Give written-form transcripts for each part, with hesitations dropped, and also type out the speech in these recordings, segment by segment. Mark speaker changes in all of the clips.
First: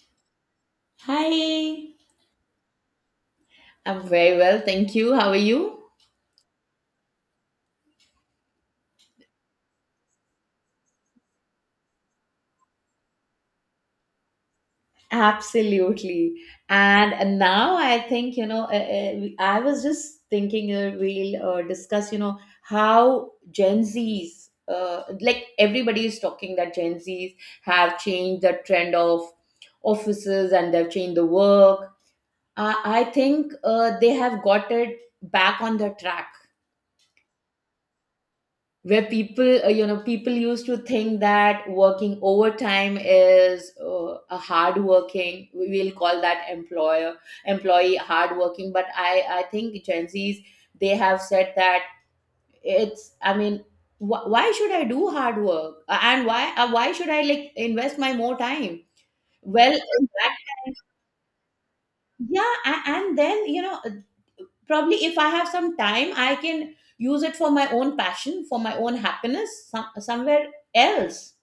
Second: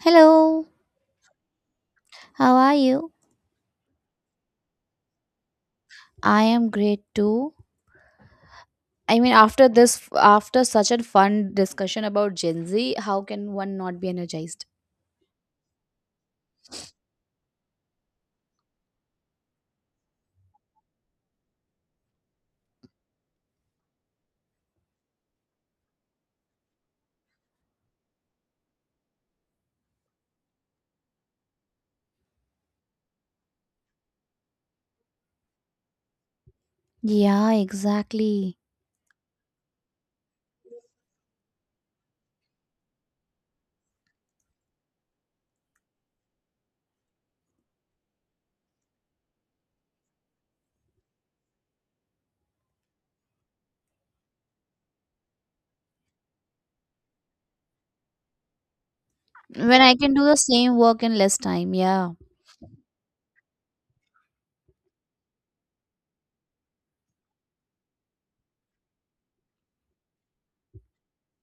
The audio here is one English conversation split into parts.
Speaker 1: Hello,
Speaker 2: Hi.
Speaker 1: how are you?
Speaker 2: I'm very well, thank you. How are you?
Speaker 1: I am great too. I mean, after such a fun discussion about Gen Z, how can one not be energized?
Speaker 2: Absolutely. And now I think, you know, I was just thinking we'll discuss, you know, how Gen Zs, like everybody is talking that Gen Zs have changed the trend of offices and they've changed the work. I think they have got it back on the track.
Speaker 1: Yeah, exactly.
Speaker 2: Where people you know, people used to think that working overtime is a hard working, we will call that employer employee hard working. But I think Gen Z's, they have said that it's, I mean, why should I do hard work? And why should I like invest my more time? Well,
Speaker 1: When I
Speaker 2: in
Speaker 1: can do the
Speaker 2: fact,
Speaker 1: same work in less time, yeah.
Speaker 2: yeah, and then, you know, probably if I have some time I can use it for my own passion, for my own happiness, somewhere else.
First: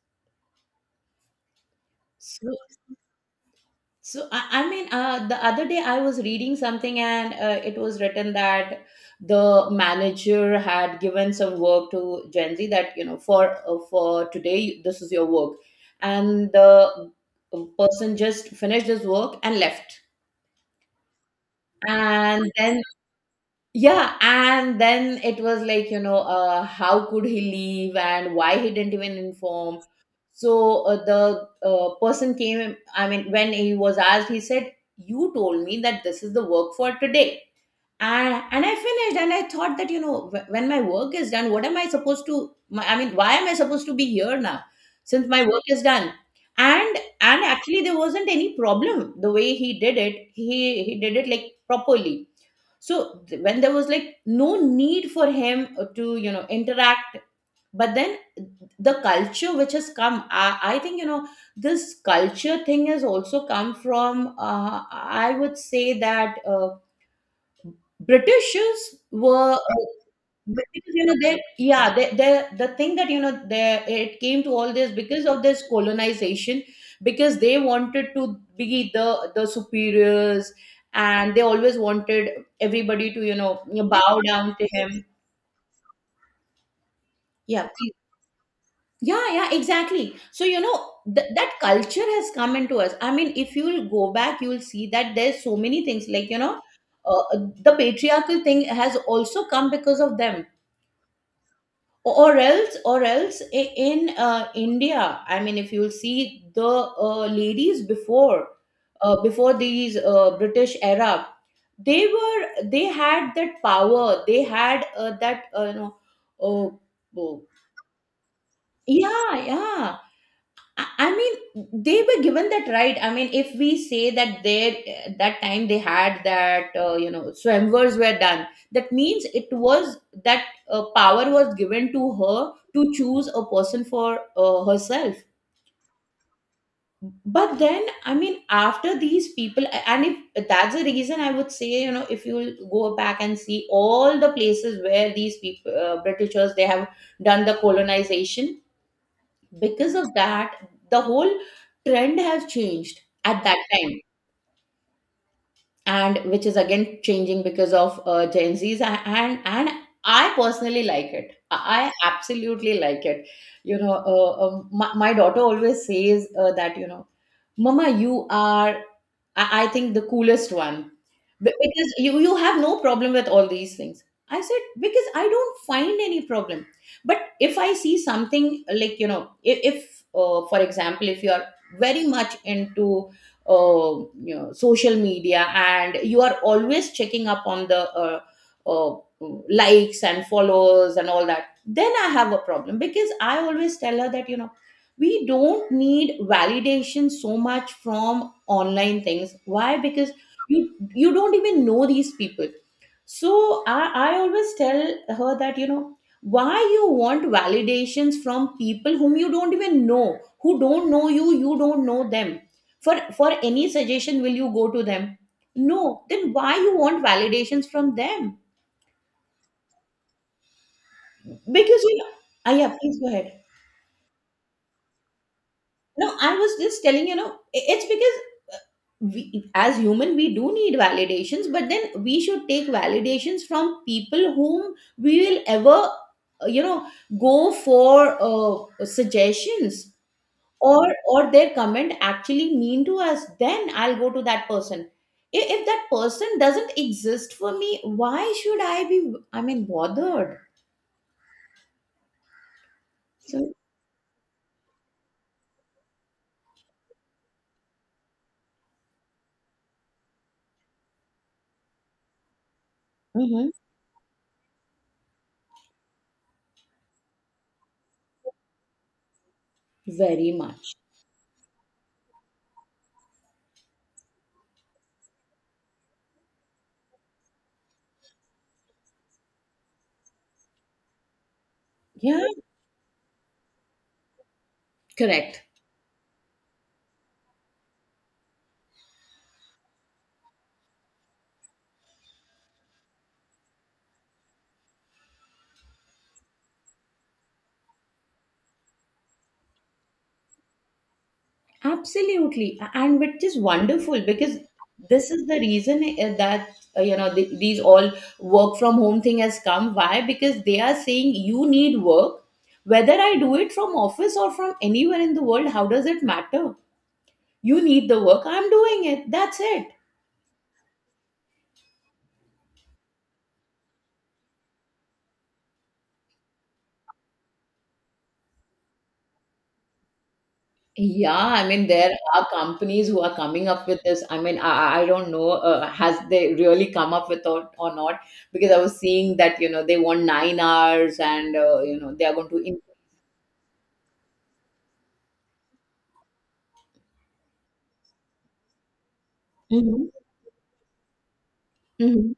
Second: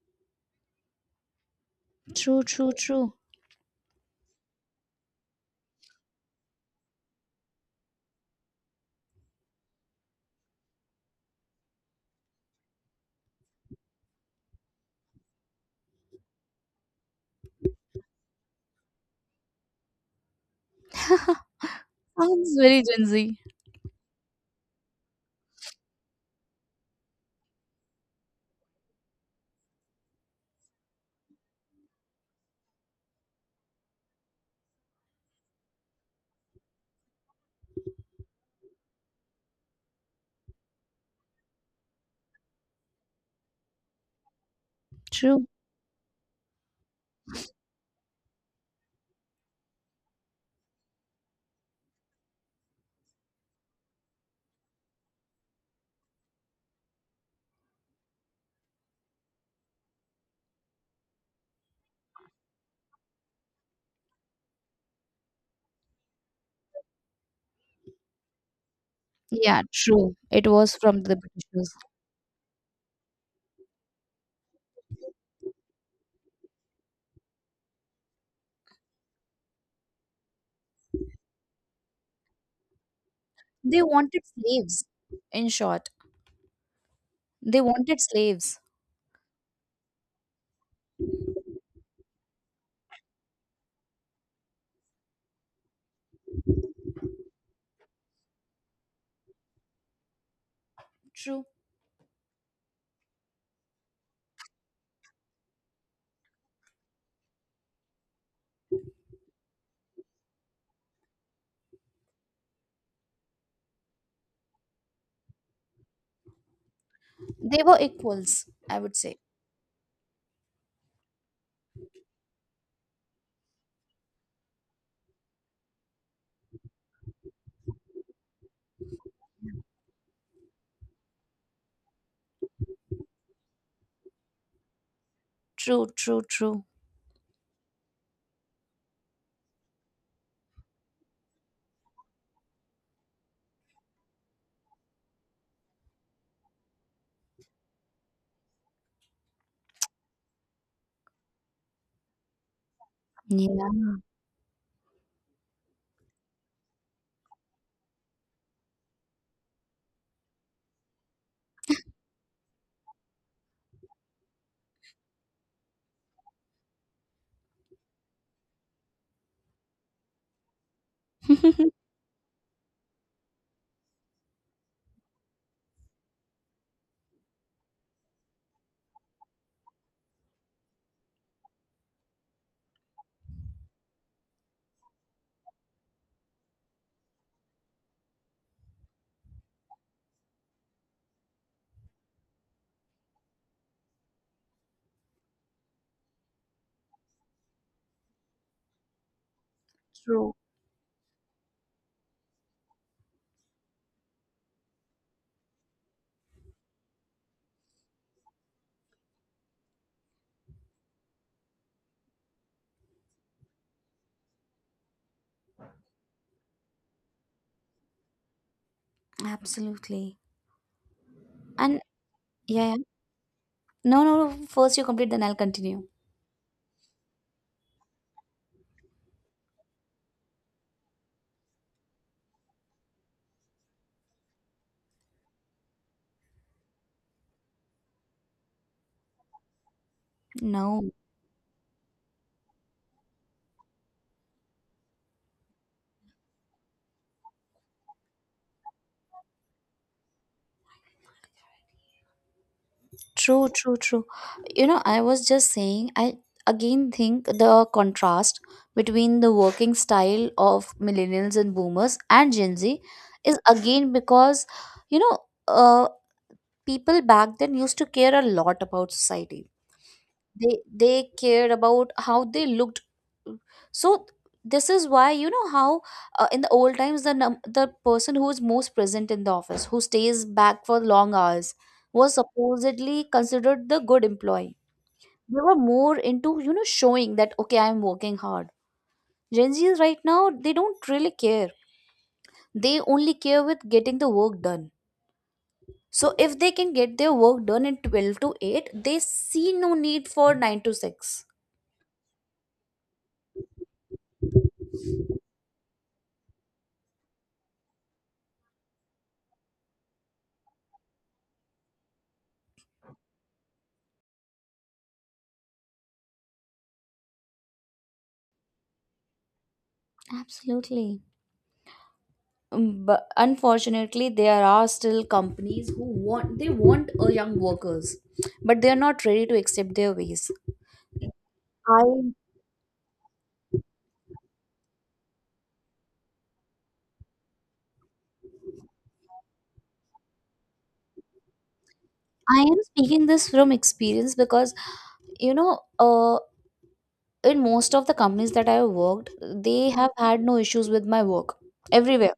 Speaker 1: True,
Speaker 2: So,
Speaker 1: true, true.
Speaker 2: so, I mean, the other day I was reading something and it was written that the manager had given some work to Gen Z that, you know, for today this is your work, and the person just finished his work and left. And
Speaker 1: Sounds
Speaker 2: then,
Speaker 1: very Gen Z.
Speaker 2: yeah, and then it was like, you know, how could he leave and why he didn't even inform. So the person came, I mean, when he was asked, he said, "You told me that this is the work for today. And I finished, and I thought that, you know, when my work is done, what am I supposed to, I mean, why am I supposed to be here now since my
Speaker 1: True.
Speaker 2: work is done?" And actually there wasn't any problem the way he did it. He did it like properly, so when there was like no need for him to, you know, interact. But then the culture which has come, I think, you know, this culture thing has also come from, I would say that Britishers were
Speaker 1: Yeah, true. It was
Speaker 2: because,
Speaker 1: from
Speaker 2: you know,
Speaker 1: the
Speaker 2: they,
Speaker 1: Britishers.
Speaker 2: yeah, they, the thing that, you know, they, it came to all this because of this colonization. Because they wanted to be the superiors, and they always wanted everybody to, you know,
Speaker 1: They
Speaker 2: bow
Speaker 1: wanted
Speaker 2: down to
Speaker 1: slaves,
Speaker 2: him.
Speaker 1: in short. They
Speaker 2: Yeah,
Speaker 1: wanted slaves.
Speaker 2: yeah, yeah, exactly. So, you know, that culture has come into us. I mean, if you'll go back, you'll see that there's so many things like, you know, uh, the patriarchal thing has also come because of them.
Speaker 1: True.
Speaker 2: Or else, in India, I mean, if you'll see the ladies before these British era, they had that power, they had that, uh, uh,
Speaker 1: They were equals, I would say.
Speaker 2: yeah, yeah. I mean, they were given that right. I mean, if we say that they that time they had that, you know, swimwers were done, that means it was that power was given to her to choose a person for herself.
Speaker 1: True, true, true.
Speaker 2: But then, I mean, after these people, and if that's the reason, I would say, you know, if you go back and see all the places where these people, Britishers, they have done the colonization, because of that the whole trend has changed at that
Speaker 1: Yeah.
Speaker 2: time. And which is again changing because of Gen Z's. And I personally like it. I absolutely like it. You know, my daughter always says that, you know, "Mama, you are, I think, the coolest one. Because you have no problem with all these things." I said, "Because I don't find any problem. But if I see something like, you know, if, for example, if you are very much into, uh, you know, social media, and you are always checking up on the uh, likes and follows and all that, then I have a problem." Because I always tell her that, you know, we don't need validation so much from online things. Why? Because
Speaker 1: True.
Speaker 2: you don't even know these people. So I always tell her that, you know, why you want validations from people whom you don't even know, who don't know you, you don't know them. For any suggestion, will you go to them? No. Then why you want validations from them?
Speaker 1: Absolutely.
Speaker 2: Because,
Speaker 1: And
Speaker 2: you know.
Speaker 1: yeah,
Speaker 2: Yeah,
Speaker 1: yeah.
Speaker 2: please go ahead.
Speaker 1: No, no, no. First you complete, then I'll continue.
Speaker 2: No, I was just telling, you know, it's because we as human we do need validations. But then we should take validations from people whom we will ever, you know, go for suggestions.
Speaker 1: No.
Speaker 2: Or their comment actually mean to us, then I'll go to that person. If that person doesn't exist for me, why should I be, I mean, bothered?
Speaker 1: True,
Speaker 2: So.
Speaker 1: true, true. You know, I was just saying, I again think the contrast between the working style of millennials and boomers and Gen Z is
Speaker 2: Mhm.
Speaker 1: again because, you know, uh, people back then used to care a lot about society.
Speaker 2: Very
Speaker 1: they
Speaker 2: much.
Speaker 1: they cared about how they looked. So this is why, you know, how in the old times, the person who is most present in the office, who stays back for long hours, was
Speaker 2: Yeah.
Speaker 1: supposedly considered the good employee. They
Speaker 2: Correct.
Speaker 1: were more into, you know, showing that, okay, I'm working hard. Gen Z's right now, they don't really care. They only care with getting the work done. So if they can get their work done in 12 to 8, they see no need for 9 to 6.
Speaker 2: Absolutely. And which is wonderful, because this is the reason that you know, these all work from home thing has come. Why? Because they are saying you need work, whether I do it from office or from anywhere in the world. How does it matter? You need the work. I'm doing it. That's it.
Speaker 1: Absolutely. But unfortunately, there are still companies who want a young workers, but they are not ready to accept their ways.
Speaker 2: Yeah, I mean, there
Speaker 1: i
Speaker 2: are companies who are coming up with this. I mean, I don't know, has they really come up with or not? Because I was seeing that, you know, they want 9 hours and, you know, they are going
Speaker 1: i
Speaker 2: to.
Speaker 1: am speaking this from experience, because, you know, in most of the companies that I have worked, they
Speaker 2: Mhm.
Speaker 1: have had no issues with my work. everywhere
Speaker 2: Mhm.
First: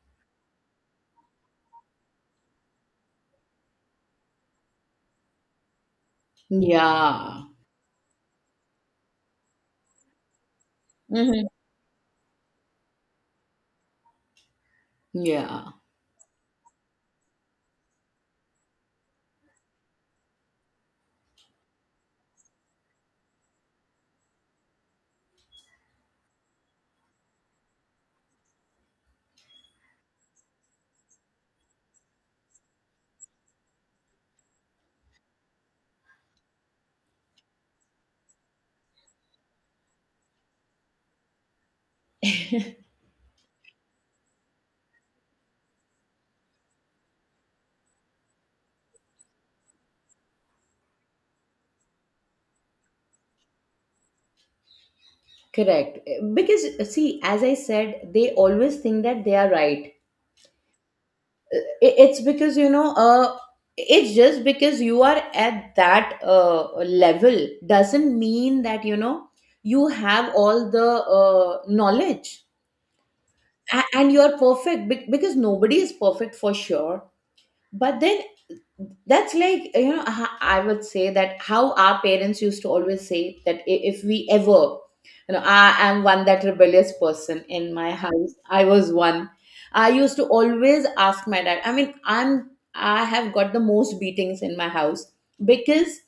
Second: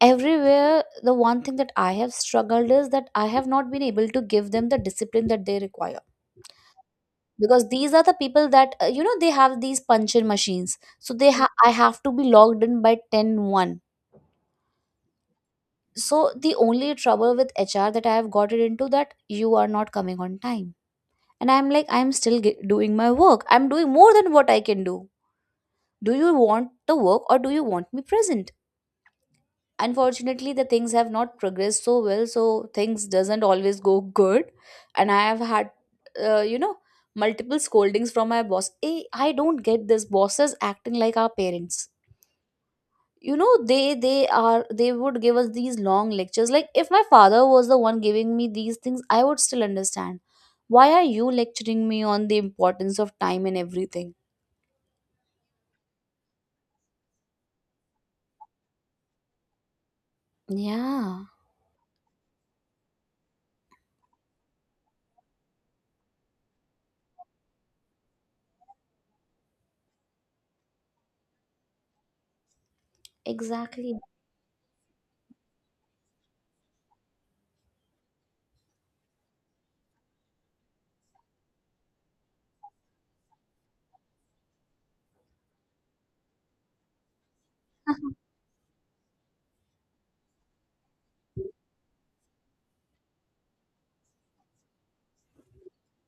Speaker 1: everywhere the one thing that I have struggled is that I have not been able to give them the discipline that they require,
Speaker 2: Yeah.
Speaker 1: because these are the people that, you know, they have these puncher machines, so
Speaker 2: Hmm.
Speaker 1: I have to be logged in by ten one.
Speaker 2: Yeah,
Speaker 1: So the only trouble with HR that I have gotten into, that you are not coming on time. And I'm like, I'm still doing my work, I'm doing more than what I can do. Do you want the work or do you want me present? Unfortunately, the things have not progressed so well, so things doesn't always go good. And I have had, you know, multiple scoldings from my boss. Hey, I don't get this, bosses acting like our parents. You know, they would give us these long lectures. Like, if my father was the one giving me these things, I would still understand. Why are you lecturing me on the importance of time and everything?
Speaker 2: correct. Because see, as I said, they always think that they are right.
Speaker 1: Yeah,
Speaker 2: It's because, you know, it's just because you are at that level doesn't mean that, you know, you have all the knowledge.
Speaker 1: exactly.
Speaker 2: And you are perfect, because nobody is perfect for sure. But then that's like, you know, I would say that how our parents used to always say that, if we ever, you know, I am one that rebellious person in my house. I was one. I used to always ask my dad. I mean, I have got the most beatings in my house because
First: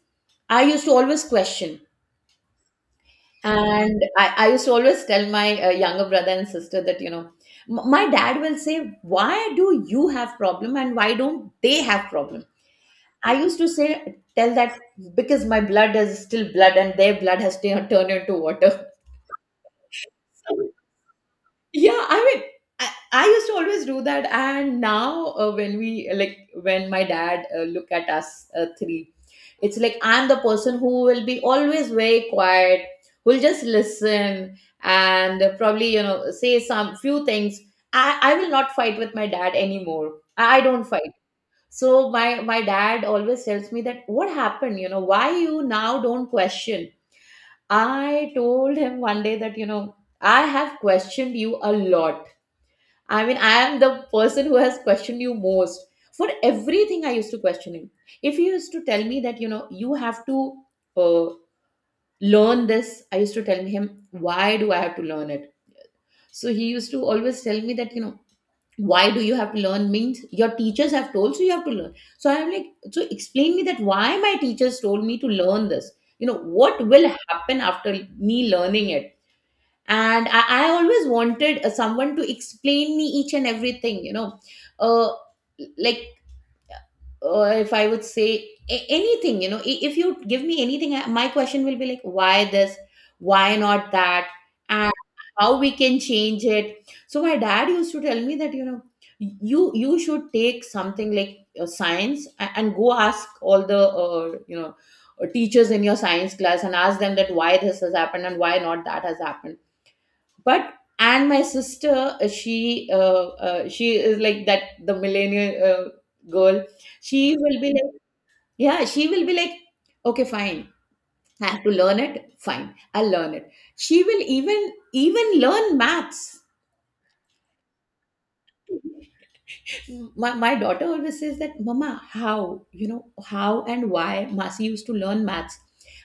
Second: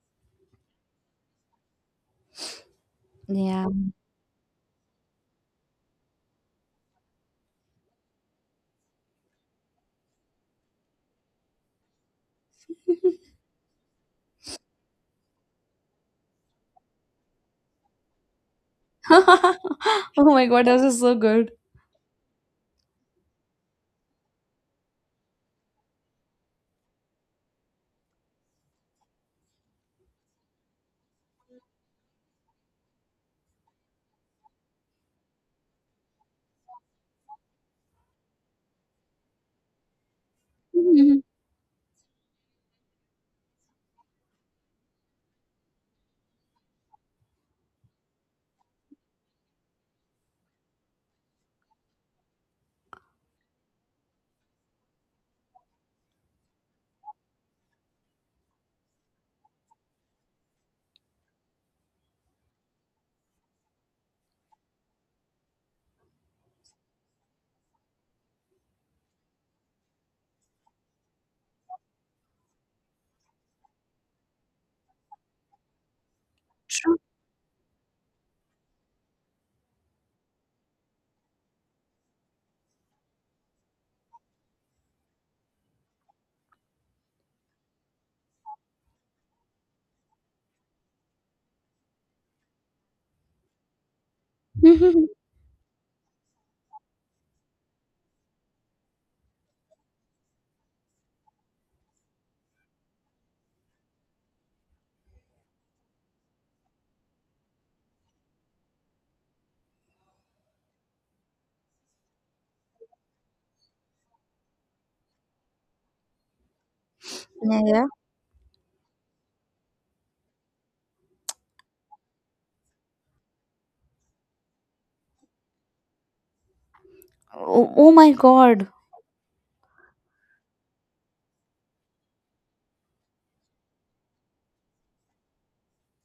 Speaker 2: I used to always question.
Speaker 1: Yeah.
Speaker 2: And I used to always tell my younger brother and sister that, you know, my dad will say, "Why do you have problem and why don't they have problem?" I used to say, tell that because my blood is still blood and their blood has turned into water.
Speaker 1: Oh my god,
Speaker 2: So,
Speaker 1: this is so good.
Speaker 2: yeah, I mean, I used to always do that. And now, when we like, when my dad look at us three, it's like I'm the person who will be always very quiet, who'll just listen, and probably, you know, say some few things. I will not fight with my dad anymore. I don't fight. So my dad always tells me that, "What happened? You know, why you now don't question?" I told him one day that, you know, I have questioned you a lot. I mean, I am the person who has questioned you most. For everything, I used to question him. If he used to tell me that, you know, you have to, uh, learn this, I used to tell him, "Why do I have to learn it?" So he used to always tell me that, you know, why do you have to learn means your teachers have told, so you have to learn. So I'm like, so explain me that why my teachers told me to learn this. You know what
Speaker 1: True.
Speaker 2: will happen after me learning it. And I always wanted someone to explain me each and everything, you know, uh, like, if I would say anything, you know, if you give me anything, my question will be like, why this? Why not that? And how we can change it? So my dad used to tell me that, you know, you should take something like science and go ask all the teachers in your science class and ask them that why this has happened and why not that has happened. But and my sister, she is like that, the millennial girl. She will
Speaker 1: Yeah,
Speaker 2: be
Speaker 1: yeah.
Speaker 2: like, yeah, she will be like, okay, fine, I have to learn it, fine, I'll learn it. She will even learn maths.
Speaker 1: Oh my god.
Speaker 2: My daughter always says that, mama, how, you know, how and why masi used to learn maths.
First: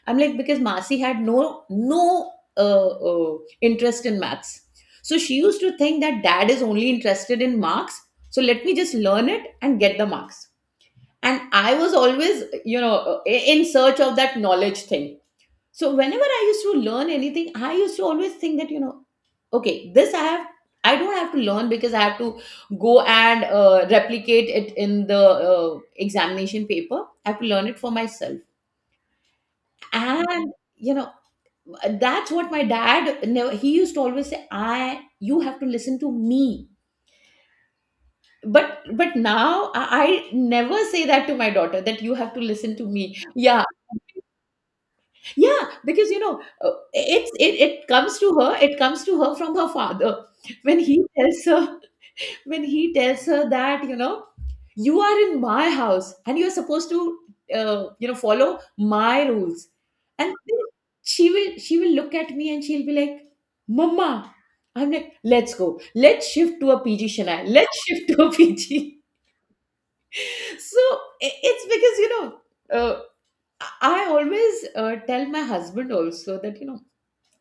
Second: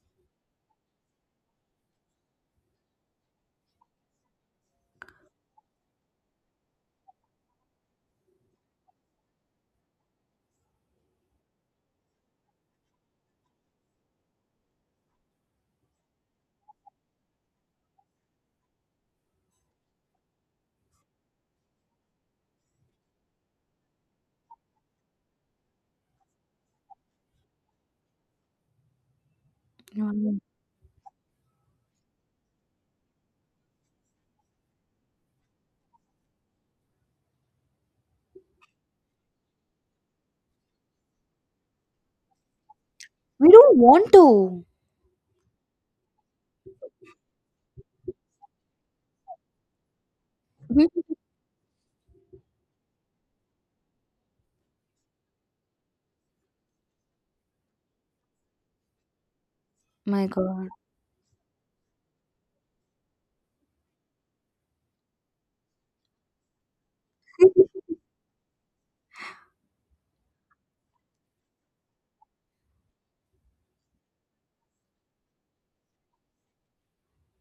Speaker 2: I'm like, because masi had no interest in maths, so she used to think that dad is only interested in marks, so let me just learn it and get the marks. And I was always, you know, in search of that knowledge thing. So whenever I used to learn anything, I used to always think that, you know, okay, this I have, I don't have to learn because I have to go and replicate it in the examination paper, I have to learn it for myself.
Speaker 1: Mm.
Speaker 2: And you know, that's what my dad, never he used to always say, I, you have to listen to me, but but now I never say that to my daughter, that you have to listen to me.
Speaker 1: We
Speaker 2: Yeah.
Speaker 1: don't want to.
Speaker 2: Yeah, because you know, uh, it's it comes to her, it comes to her from her father, when he tells her, when he tells her that, you know, you are in my house and you are supposed to, you know, follow my rules.
Speaker 1: My
Speaker 2: And then
Speaker 1: god.
Speaker 2: she will, she will look at me and she'll be like, mama. I'm like, let's go, let's shift to a PG, Shania, let's shift to a PG. So it's because you know, uh, I always tell my husband also that, you know,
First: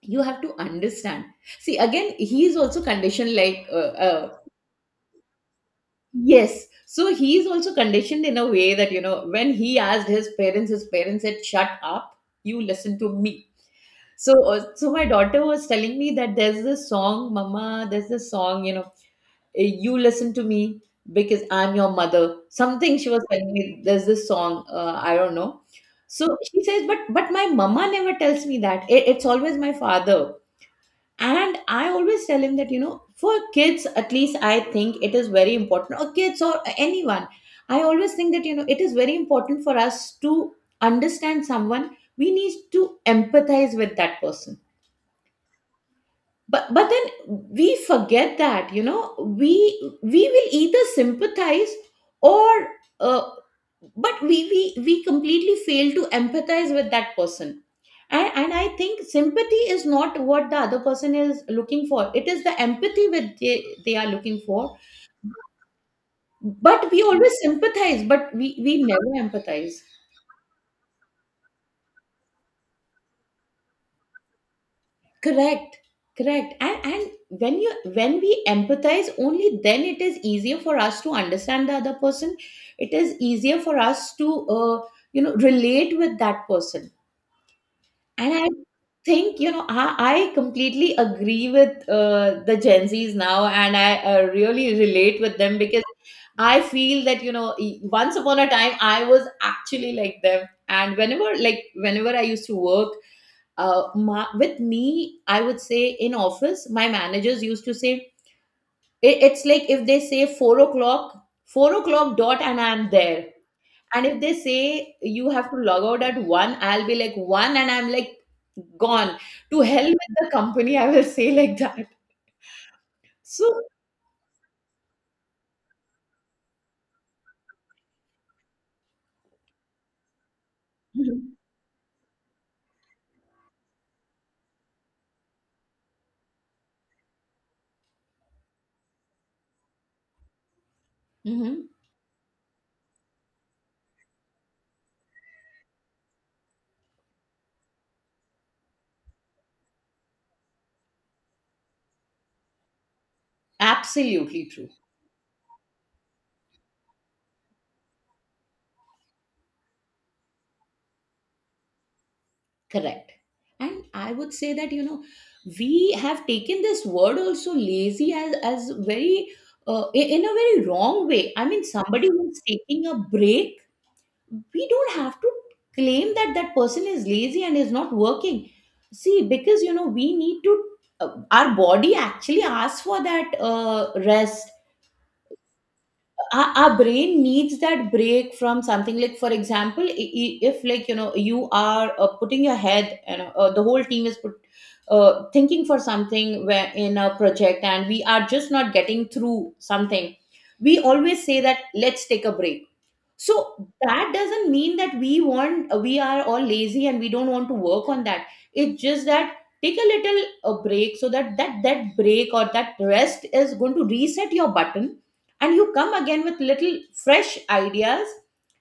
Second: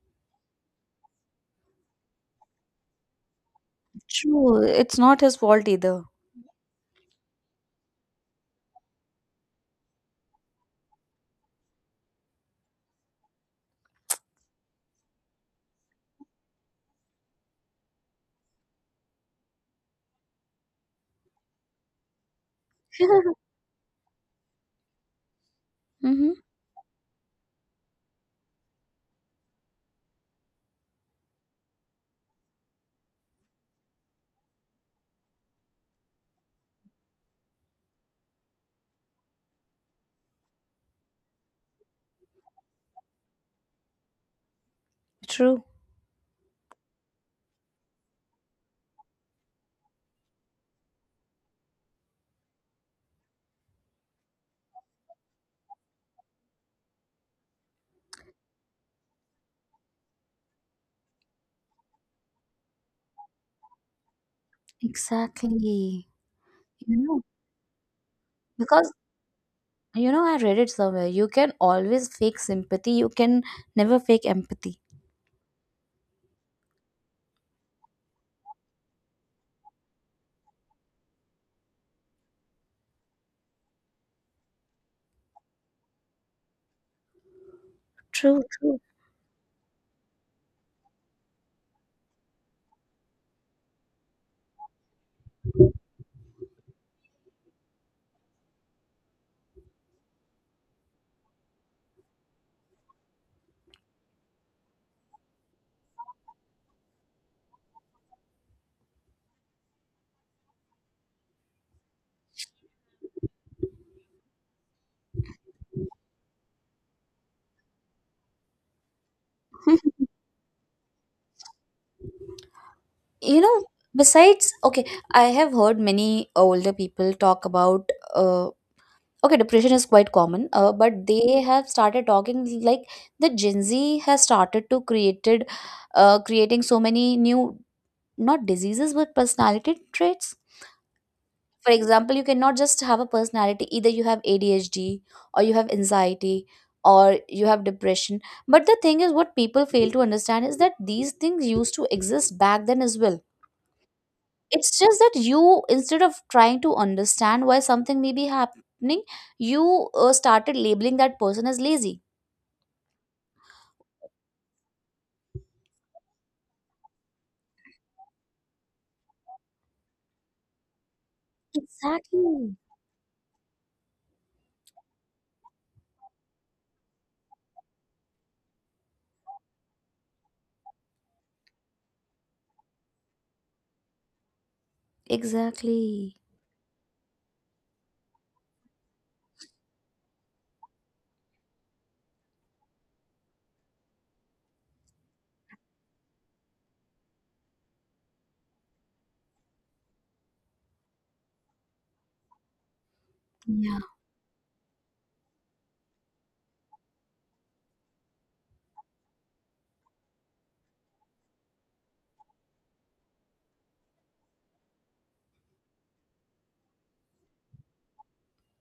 Speaker 2: you have to understand. See, again, he is also conditioned like
Speaker 1: True. It's not his fault either.
Speaker 2: yes. So he is also conditioned in a way that, you know, when he asked his parents said, shut up, you listen to me. So, so my daughter was telling me that, there's this song, mama, there's this song, you know, eh, you listen to me because I'm your mother. Something she was telling me, there's this song, I don't know.
Speaker 1: Mm-hmm.
Speaker 2: So she says, but my mama never tells me that. It's always my father. And I always tell him that, you know, for kids, at least I think it is very important, or kids or anyone, I always think that, you know, it is very important for us to understand someone, we need to empathize with that person.
Speaker 1: True.
Speaker 2: But then we forget that, you know, we will either sympathize or uh, but we completely fail to empathize with that person. And I think sympathy is not what the other person is looking for, it is the empathy which they are looking for.
Speaker 1: Exactly.
Speaker 2: But
Speaker 1: You
Speaker 2: we
Speaker 1: know,
Speaker 2: always sympathize, but we
Speaker 1: because,
Speaker 2: never empathize.
Speaker 1: I read it somewhere. You can always fake sympathy. You can never fake empathy.
Speaker 2: Correct. Correct. And when you, when we empathize, only then it is easier for us to understand the other person. It is easier for us to, you know, relate with that person. And
Speaker 1: True,
Speaker 2: I
Speaker 1: true.
Speaker 2: think, you know, I completely agree with the Gen Zs now, and I really relate with them because I feel that, you know, once upon a time, I was actually like them. And whenever, like, whenever I used to work, with me, I would say in office, my managers used to say, it's like if they say 4 o'clock, 4 o'clock dot, and I'm there. And if they say you have to log out at one, I'll be like one, and I'm like gone. To hell with the company, I will say like that.
Speaker 1: You
Speaker 2: So,
Speaker 1: know, besides, okay, I have heard many older people talk about, okay, depression is quite common, but
Speaker 2: mhm.
Speaker 1: they have started talking like the Gen Z has started to created creating so many new, not diseases, but personality traits.
Speaker 2: Mhm.
Speaker 1: For example, you cannot just have a personality; either you have ADHD, or you have anxiety, or you have depression. But the thing is, what people fail to understand is that these things used to exist back then as well.
Speaker 2: Absolutely true.
Speaker 1: It's just that you, instead of trying to understand why something may be happening, you started labeling that person as lazy.
Speaker 2: Correct. And I would say that, you know, we have taken this word also, lazy, as very in a very wrong way. I mean, somebody who's
Speaker 1: Exactly,
Speaker 2: taking a break, we don't have to claim that that person is lazy and is not working. See, because you know, we need to, our body actually asks for that rest.
Speaker 1: exactly.
Speaker 2: Our brain needs that break from something, like for example, if like, you know, you are putting your head, you know, the whole team is put, thinking for something, where in a project, and we are just not getting through something, we always say that let's take a break. So
Speaker 1: Yeah,
Speaker 2: that doesn't mean that we want, we are all lazy and we don't want to work on that. It's just that take a little break, so that that break or that rest is going to reset your button and you come again with little fresh ideas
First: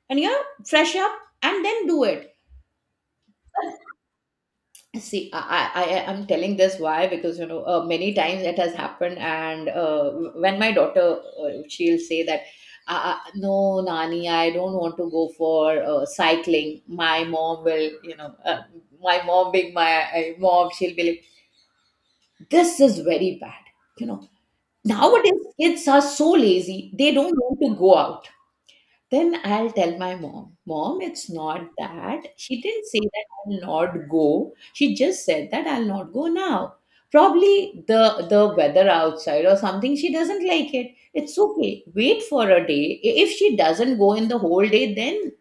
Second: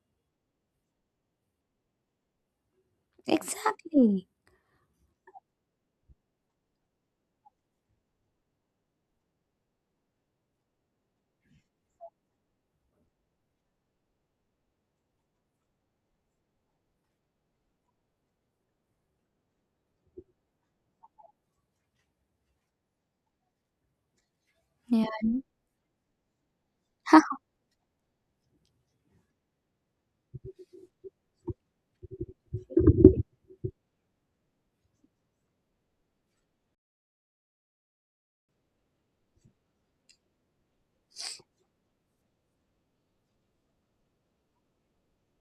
Speaker 2: and you know, fresh up and then do it.
Speaker 1: exactly.
Speaker 2: See, am telling this why, because you know, many times it has happened, and when my daughter, she'll say that, no, Nani, I don't want to go for cycling. My mom will, you know, my mom being my mom, she'll be like, this is very bad. You know,
Speaker 1: Yeah.
Speaker 2: nowadays kids are so lazy, they
Speaker 1: Huh.
Speaker 2: don't want to go out. Then I'll tell my mom, mom, it's not that, she didn't say that I'll not go, she just said that I'll not go now. Probably the weather outside or something, she doesn't like it. It's okay, wait for a day. If she doesn't go in the whole day, then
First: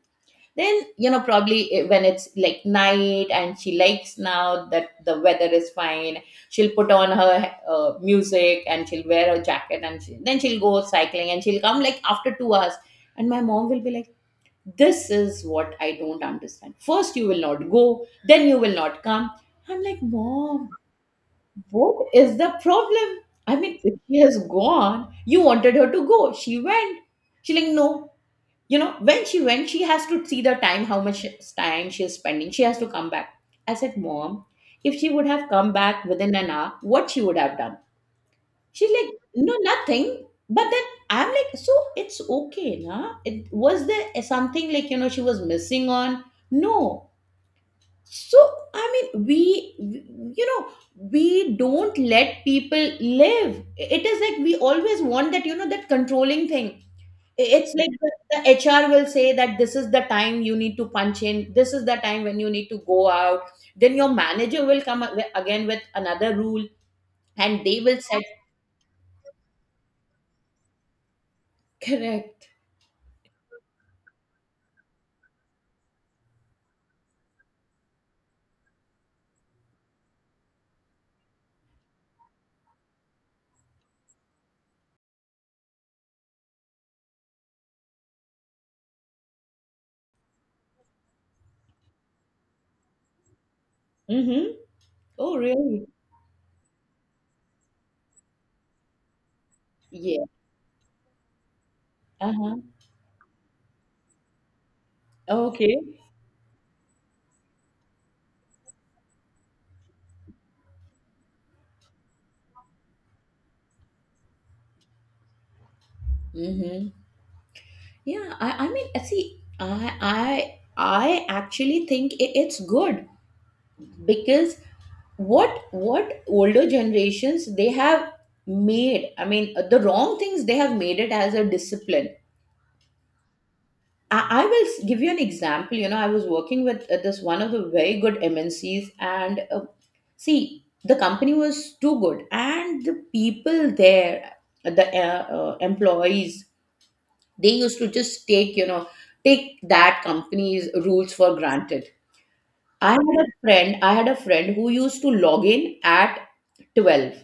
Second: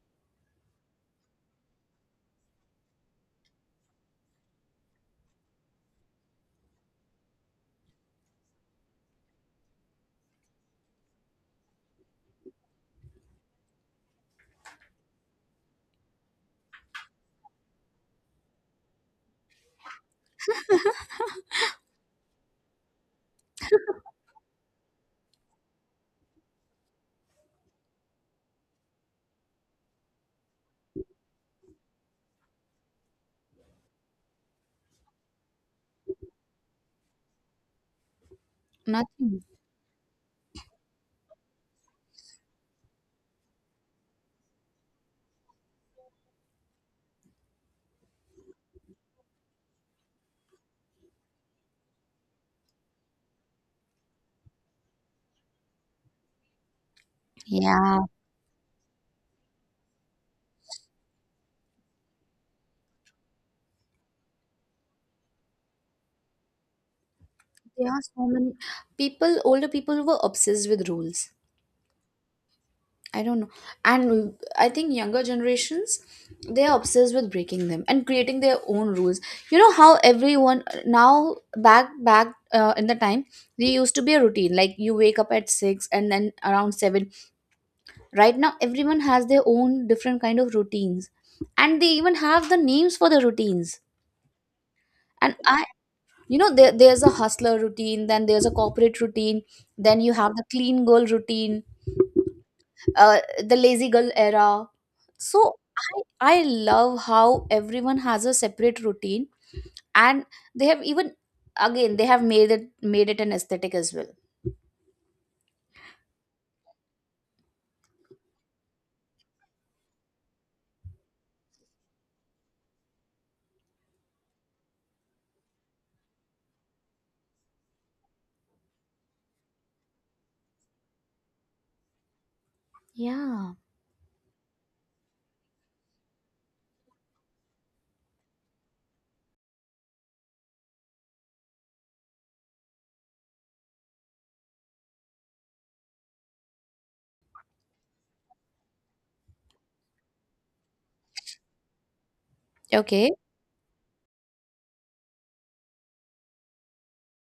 Speaker 2: you know, probably eh, when it's like night and she likes now that the weather is fine, she'll put on her music and she'll wear her jacket and then she'll go cycling and she'll come like after 2 hours. And my mom will be like, this is what I don't understand, first you will not go, then you will not come. I'm like, mom, what is the problem? I mean, if she has gone, you wanted her to go, she went. She's like, no, you know, when she went she has to see the time, how much time she is spending, she has to come back. I said, mom, if she would have come back within an hour, what she would have done? She's like,
Speaker 1: Nothing.
Speaker 2: no, nothing. But then I'm like, so it's okay na, it was, there something like, you know, she was missing on, no. So I mean, you know, we don't let people live, it is like we always want that, you know, that controlling thing. It's like
Speaker 1: Yeah,
Speaker 2: the HR will say that this is the time you need to punch in, this is the time when you need to go out. Then your manager will come again with another rule and they
Speaker 1: there are
Speaker 2: will set.
Speaker 1: so many people older people who were obsessed with rules.
Speaker 2: Correct.
Speaker 1: I don't know. And I think younger generations, they are obsessed with breaking them and creating their own rules. You know how everyone now, back in the time, there used to be a routine like you wake up at six and then around seven. Right now, everyone has their own different kind of routines, and they even have the names for the routines.
Speaker 2: Mm-hmm.
Speaker 1: And
Speaker 2: Oh,
Speaker 1: I,
Speaker 2: really?
Speaker 1: you know, there, there's a hustler routine, then there's a corporate routine, then you
Speaker 2: Yeah.
Speaker 1: have the clean girl routine,
Speaker 2: Uh-huh.
Speaker 1: uh, the lazy girl era. So
Speaker 2: Okay.
Speaker 1: I love how everyone has a separate routine, and they have even, again, they have made it an aesthetic as well.
Speaker 2: Mm-hmm. Yeah, I mean, see, I actually think it's good because what older generations they have made. I mean, the wrong things they have made it as a discipline.
Speaker 1: Yeah.
Speaker 2: I will give you an example. You know, I was working with this, one of the very good MNCs, and see, the company was too good, and the people there, the employees, they used to just take, you know, take that company's rules for granted. I
Speaker 1: Okay.
Speaker 2: had a friend, I had a friend who used to log in at 12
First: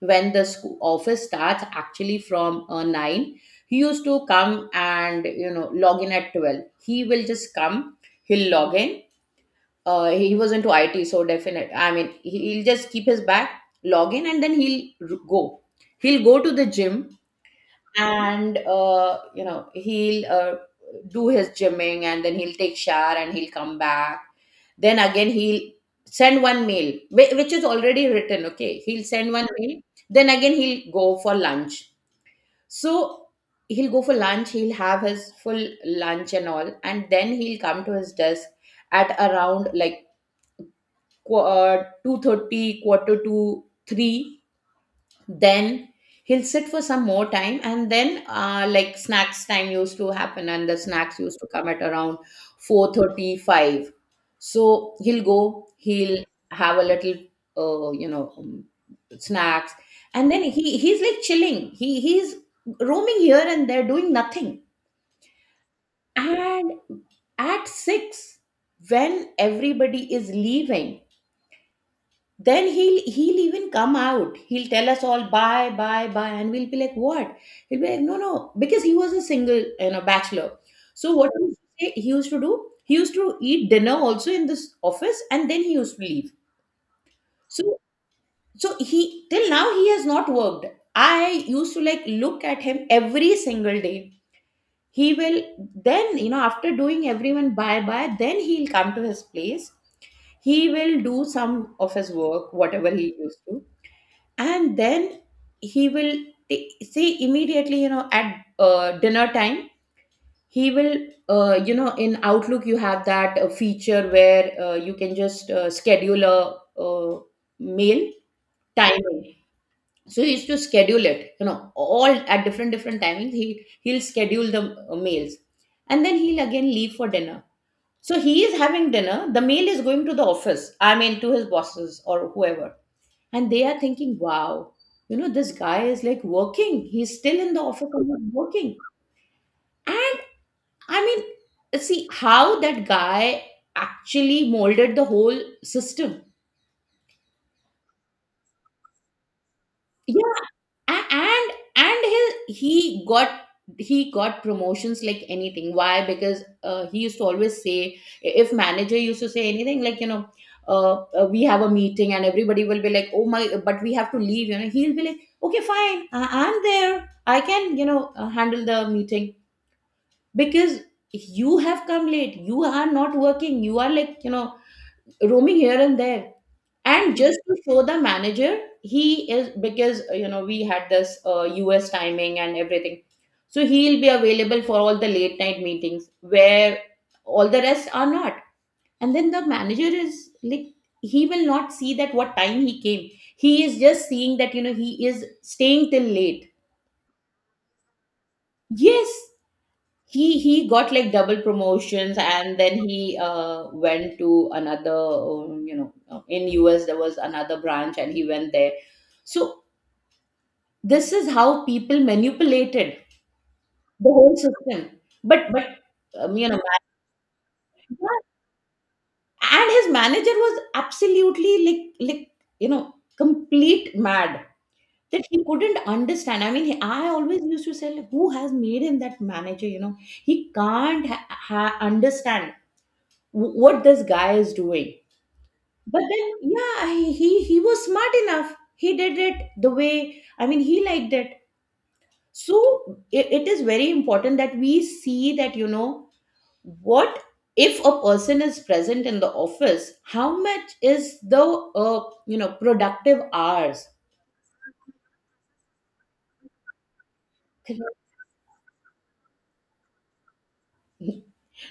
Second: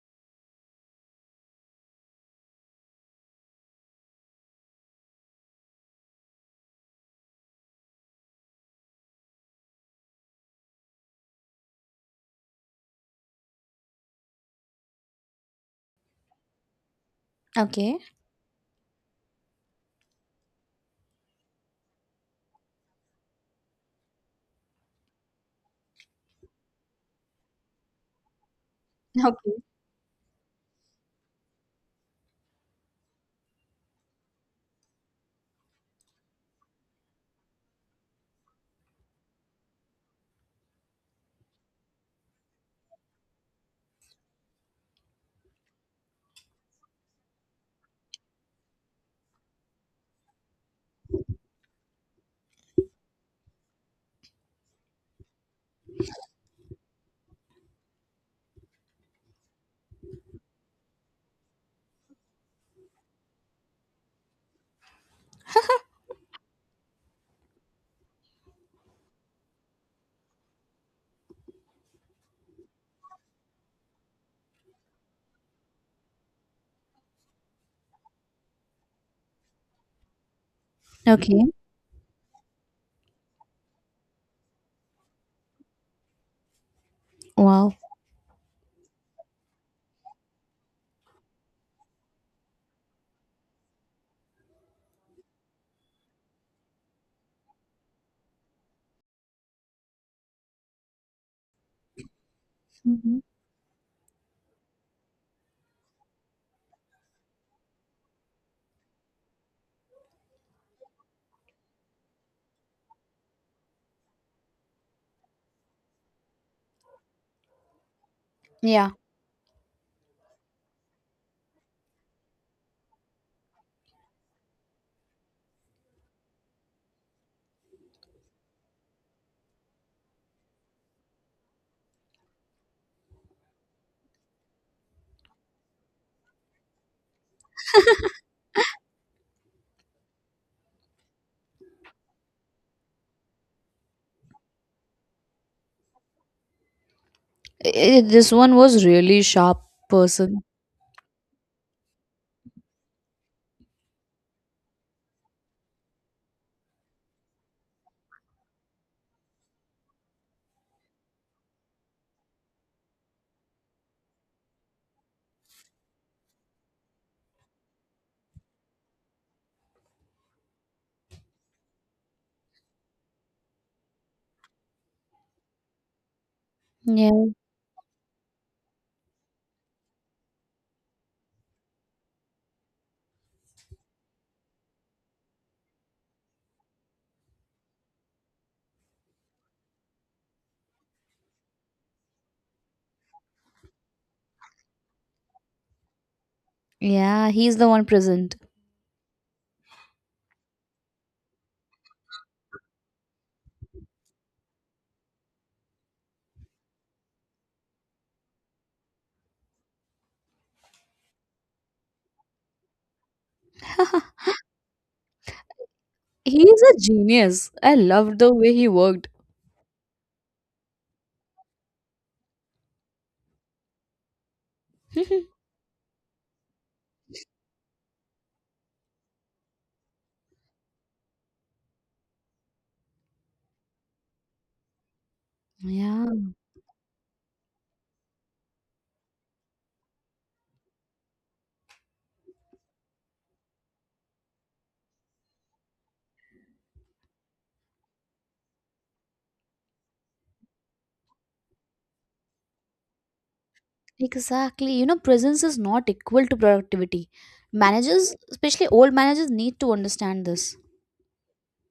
Speaker 2: when the school office starts actually from 9. He used to come and, you know, log in at 12. He will just come, he'll log in. He was into IT, so definite. I mean, he'll just keep his bag, log in, and then he'll go. He'll go to the gym
Speaker 1: Okay.
Speaker 2: and you know, he'll do his gymming and then he'll take shower and he'll come back. Then again he'll send one mail which is already written, okay, he'll send one
Speaker 1: Okay.
Speaker 2: mail. Then again he'll go for lunch. So he'll go for lunch, he'll have his full lunch and all, and then he'll come to his desk at around like 2:30, quarter to 3. Then he'll sit for some more time, and then like snacks time used to happen, and the snacks used to come at around 4:35. So he'll go, he'll have a little, uh, you know um, snacks, and then he's like chilling, he's roaming here and there, doing nothing. And at 6, when everybody is leaving, then he'll even come out, he'll tell us all bye bye bye, and we'll be like what. He'll be like, no no, because he was a single, you know, bachelor. So what he
Speaker 1: Okay.
Speaker 2: used to he used to do, he used to eat dinner also in this office, and then he used to leave. so
Speaker 1: Wow.
Speaker 2: so he till now he has not worked. I used to like look at him every single day. He will, then you know, after doing everyone bye bye, then he'll come to his place, he will do some of his work, whatever he
Speaker 1: Mhm.
Speaker 2: used to. And then he will, see, immediately, you know, at dinner time, he will, you know, in Outlook you have that feature where you can just schedule a meal
Speaker 1: Yeah.
Speaker 2: timing. So he used to schedule it, you know, all at different different timings, he he'll schedule the meals, and then he'll again leave for dinner. So he is having dinner, the mail is going to the office, I mean to his bosses or whoever, and they are thinking, wow, you know, this guy is like working, he's still in the office and he's working. And I mean, see how that guy actually molded the whole system.
Speaker 1: This one was really sharp
Speaker 2: Yeah.
Speaker 1: person.
Speaker 2: A- and and he got he got promotions like anything. Why? Because he used to always say, if manager used to say anything like, you know, uh, we have a meeting, and everybody will be like, oh my, but we have to leave, you know, he'll be like, okay fine, I'm there, I can, you know, handle the meeting. Because you have come late, you are not working, you are, like, you know, roaming here and there.
Speaker 1: Yeah.
Speaker 2: And just to show the manager he is, because you know, we had this US timing and everything, so he'll be available for all the late night meetings where all the rest are not. And then the manager is like, he will not see that what time he came, he is just seeing that, you know, he is staying till late.
Speaker 1: Yeah. He's the one present.
Speaker 2: Yes. He got like double promotions, and then he went to another you know, in US there was another branch, and he went there. So this is how people manipulated the whole system. But you know,
Speaker 1: He's a genius. I
Speaker 2: manager,
Speaker 1: loved the way he worked.
Speaker 2: and his manager was absolutely like, you know, complete mad, that he couldn't understand. I mean, I always used to say, like, who has made him that manager? You know, he can't understand what this guy is doing. But
Speaker 1: Yeah.
Speaker 2: then, yeah, he was smart enough. He did it the way, I mean, he liked it. So it is very important that we see that, you know, what, if a person is present in the office, how much is the uh, you know, productive hours.
Speaker 1: Exactly. You know, presence is not equal to productivity. Managers, especially old managers, need to understand this.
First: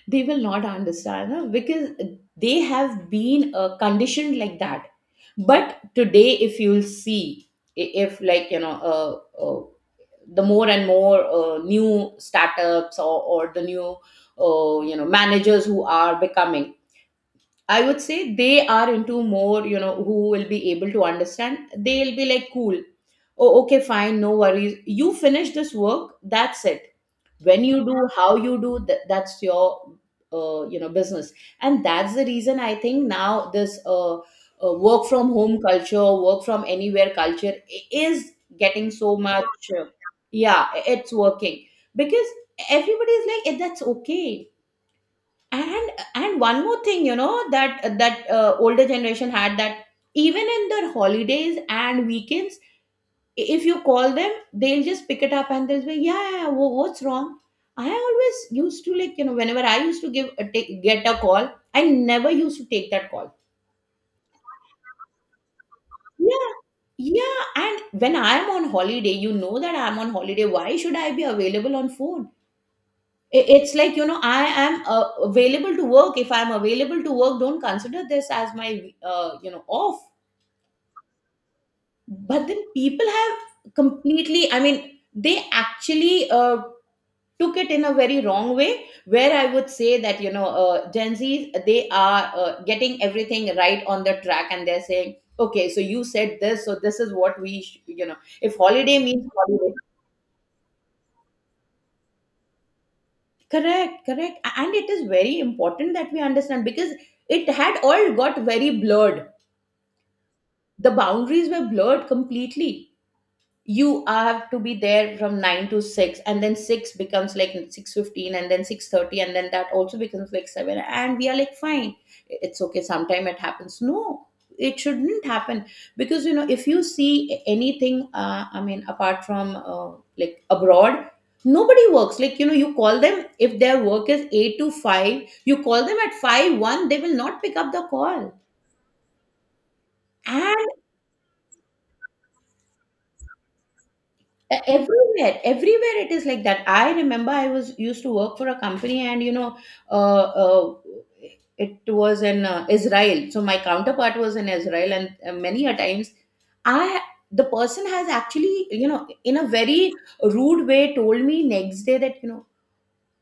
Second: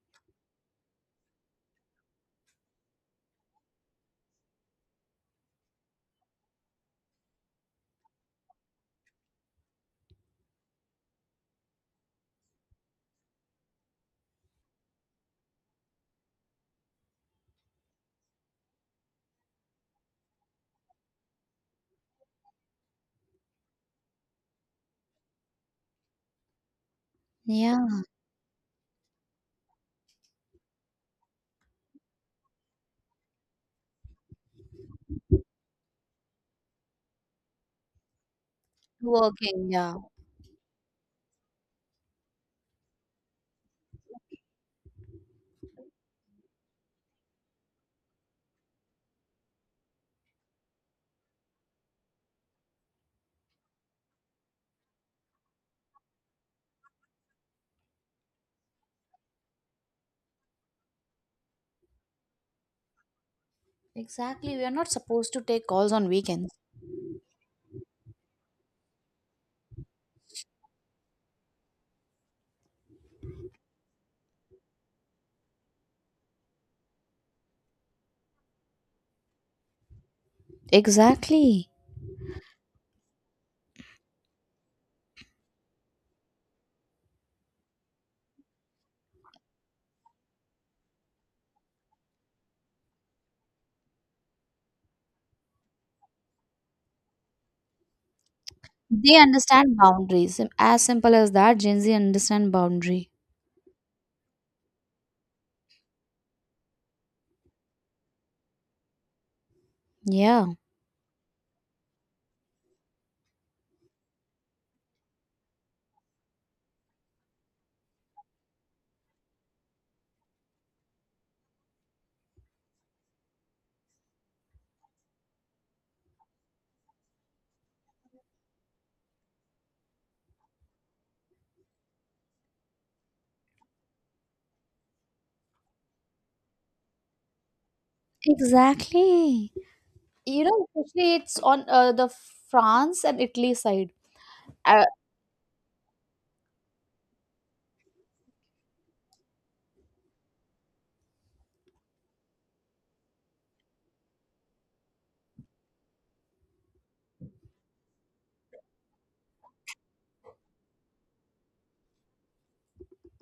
Speaker 2: They will not understand, huh? Because they have been conditioned like that. But today, if you'll see, if, like, you know, the more and more new startups, or the new you know, managers who are becoming, I would say they are into more, you know, who will be able to understand. They'll be like, cool. Oh, okay, fine, no worries. You finish this work, that's it. When you
Speaker 1: Yeah.
Speaker 2: do, how you do, that's your, you know, business. And that's the reason I think now this work from home culture, work from anywhere culture is getting so much.
Speaker 1: Working,
Speaker 2: uh,
Speaker 1: yeah.
Speaker 2: Yeah, it's working, because everybody is like, "Eh, that's okay." And one more thing, you know, that older generation had, that even in their holidays and weekends, if you call them, they'll just pick it up and they'll say, yeah, yeah, what's wrong. I always used to, like, you know, whenever I used to get a call, I never used to take that call.
Speaker 1: Exactly. We are not supposed to take calls on weekends.
Speaker 2: Yeah. Yeah, and when I'm on holiday, you know that I'm on holiday, why should I be available on phone? It's like, you know, I am available to work, if I'm available to work, don't consider this as my you know, off.
Speaker 1: Exactly.
Speaker 2: But then people have completely, I mean, they actually took it in a very wrong way, where I would say that, you know, Gen Z's, they are getting everything right on the track, and they're saying, okay, so you said this, so this is what we you know, if holiday
Speaker 1: They
Speaker 2: means holiday.
Speaker 1: understand boundaries. As simple as that, Gen Z understand boundary.
Speaker 2: Correct, correct. And it is very important that we understand, because it had all got very blurred.
Speaker 1: Yeah.
Speaker 2: The boundaries were blurred completely. You have to be there from 9 to 6, and then 6 becomes like 6:15, and then 6:30, and then that also becomes like 7, and we are like, fine, it's okay, sometime it happens, no, it shouldn't happen. Because, you know, if you see anything, I mean, apart from like abroad, nobody works like, you know, you call them, if their work is 8 to 5, you call them at 5 1, they will not pick up the call.
Speaker 1: Exactly. You know, especially it's on the France and Italy side. Uh,
Speaker 2: Everywhere, everywhere it is like that. I remember I was used to work for a company, and you know, uh, uh, it was in Israel, so my counterpart was in Israel, and many a times, I, the person has actually, you know, in a very rude way told me next day that, you know,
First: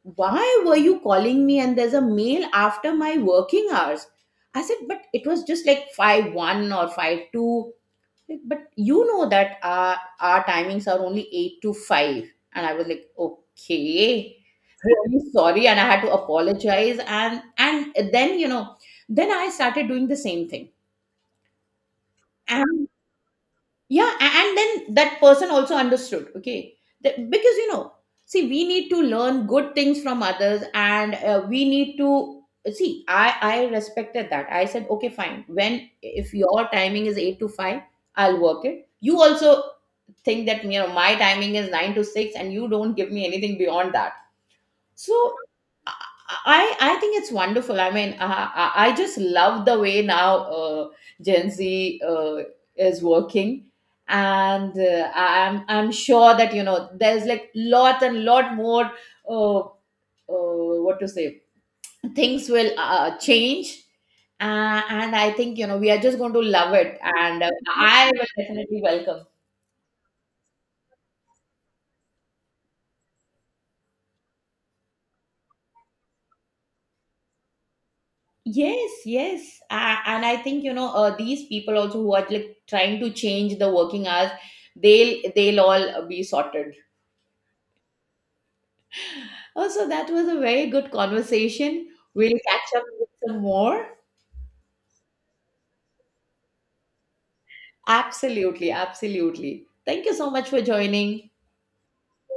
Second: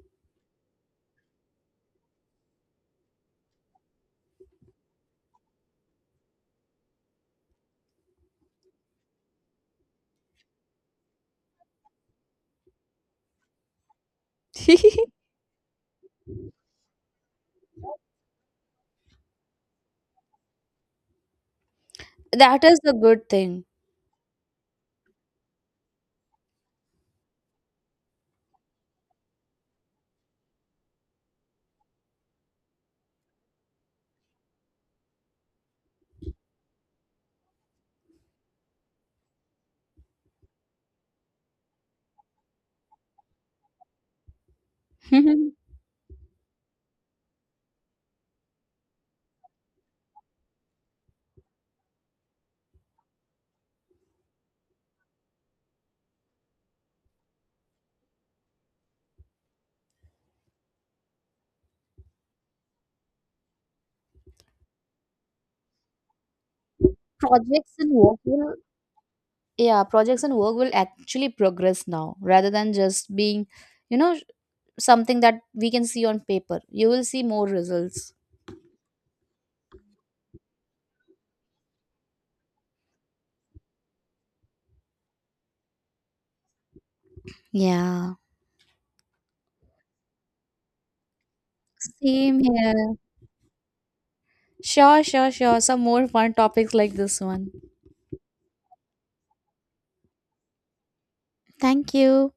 Speaker 2: why were you calling me, and there's a mail after my working hours. I said, but it was just like 5 1 or 5 2. Like, but you know that our timings are only 8 to 5. And I was like, okay, really sorry. And I had to apologize. And then, you know, then I started doing the same thing.
Speaker 1: that is
Speaker 2: And
Speaker 1: the good thing.
Speaker 2: yeah, and then that person also understood, okay. That- because you know, see, we need to learn good things from others, and we need to, see, I respected that. I said, okay fine, when, if your timing is 8 to 5, I'll work it, you also think that, you know, my timing is 9 to 6, and you don't give me anything beyond that. So I I think it's wonderful. I mean, I just love the way now Gen Z is working, and I'm sure that, you know, there's like lot and lot more uh, what to say, things will change. And I think, you know, we are just going to love it, and
Speaker 1: Projects and
Speaker 2: I
Speaker 1: work
Speaker 2: will
Speaker 1: will.
Speaker 2: definitely welcome.
Speaker 1: Yeah, projects and work will actually progress now, rather than just being, you know, something that we can see on paper. You will see more results.
Speaker 2: Yes, yes. And I think, you know, these people also who are like trying to change the working hours, they'll all be sorted.
Speaker 1: Yeah,
Speaker 2: Oh, so that was a very good conversation. We'll
Speaker 1: same
Speaker 2: catch up
Speaker 1: here.
Speaker 2: with some more.
Speaker 1: Sure, sure, sure, some more fun topics like this one.
Speaker 2: Absolutely, absolutely. Thank you so much for joining.
Speaker 1: Thank you.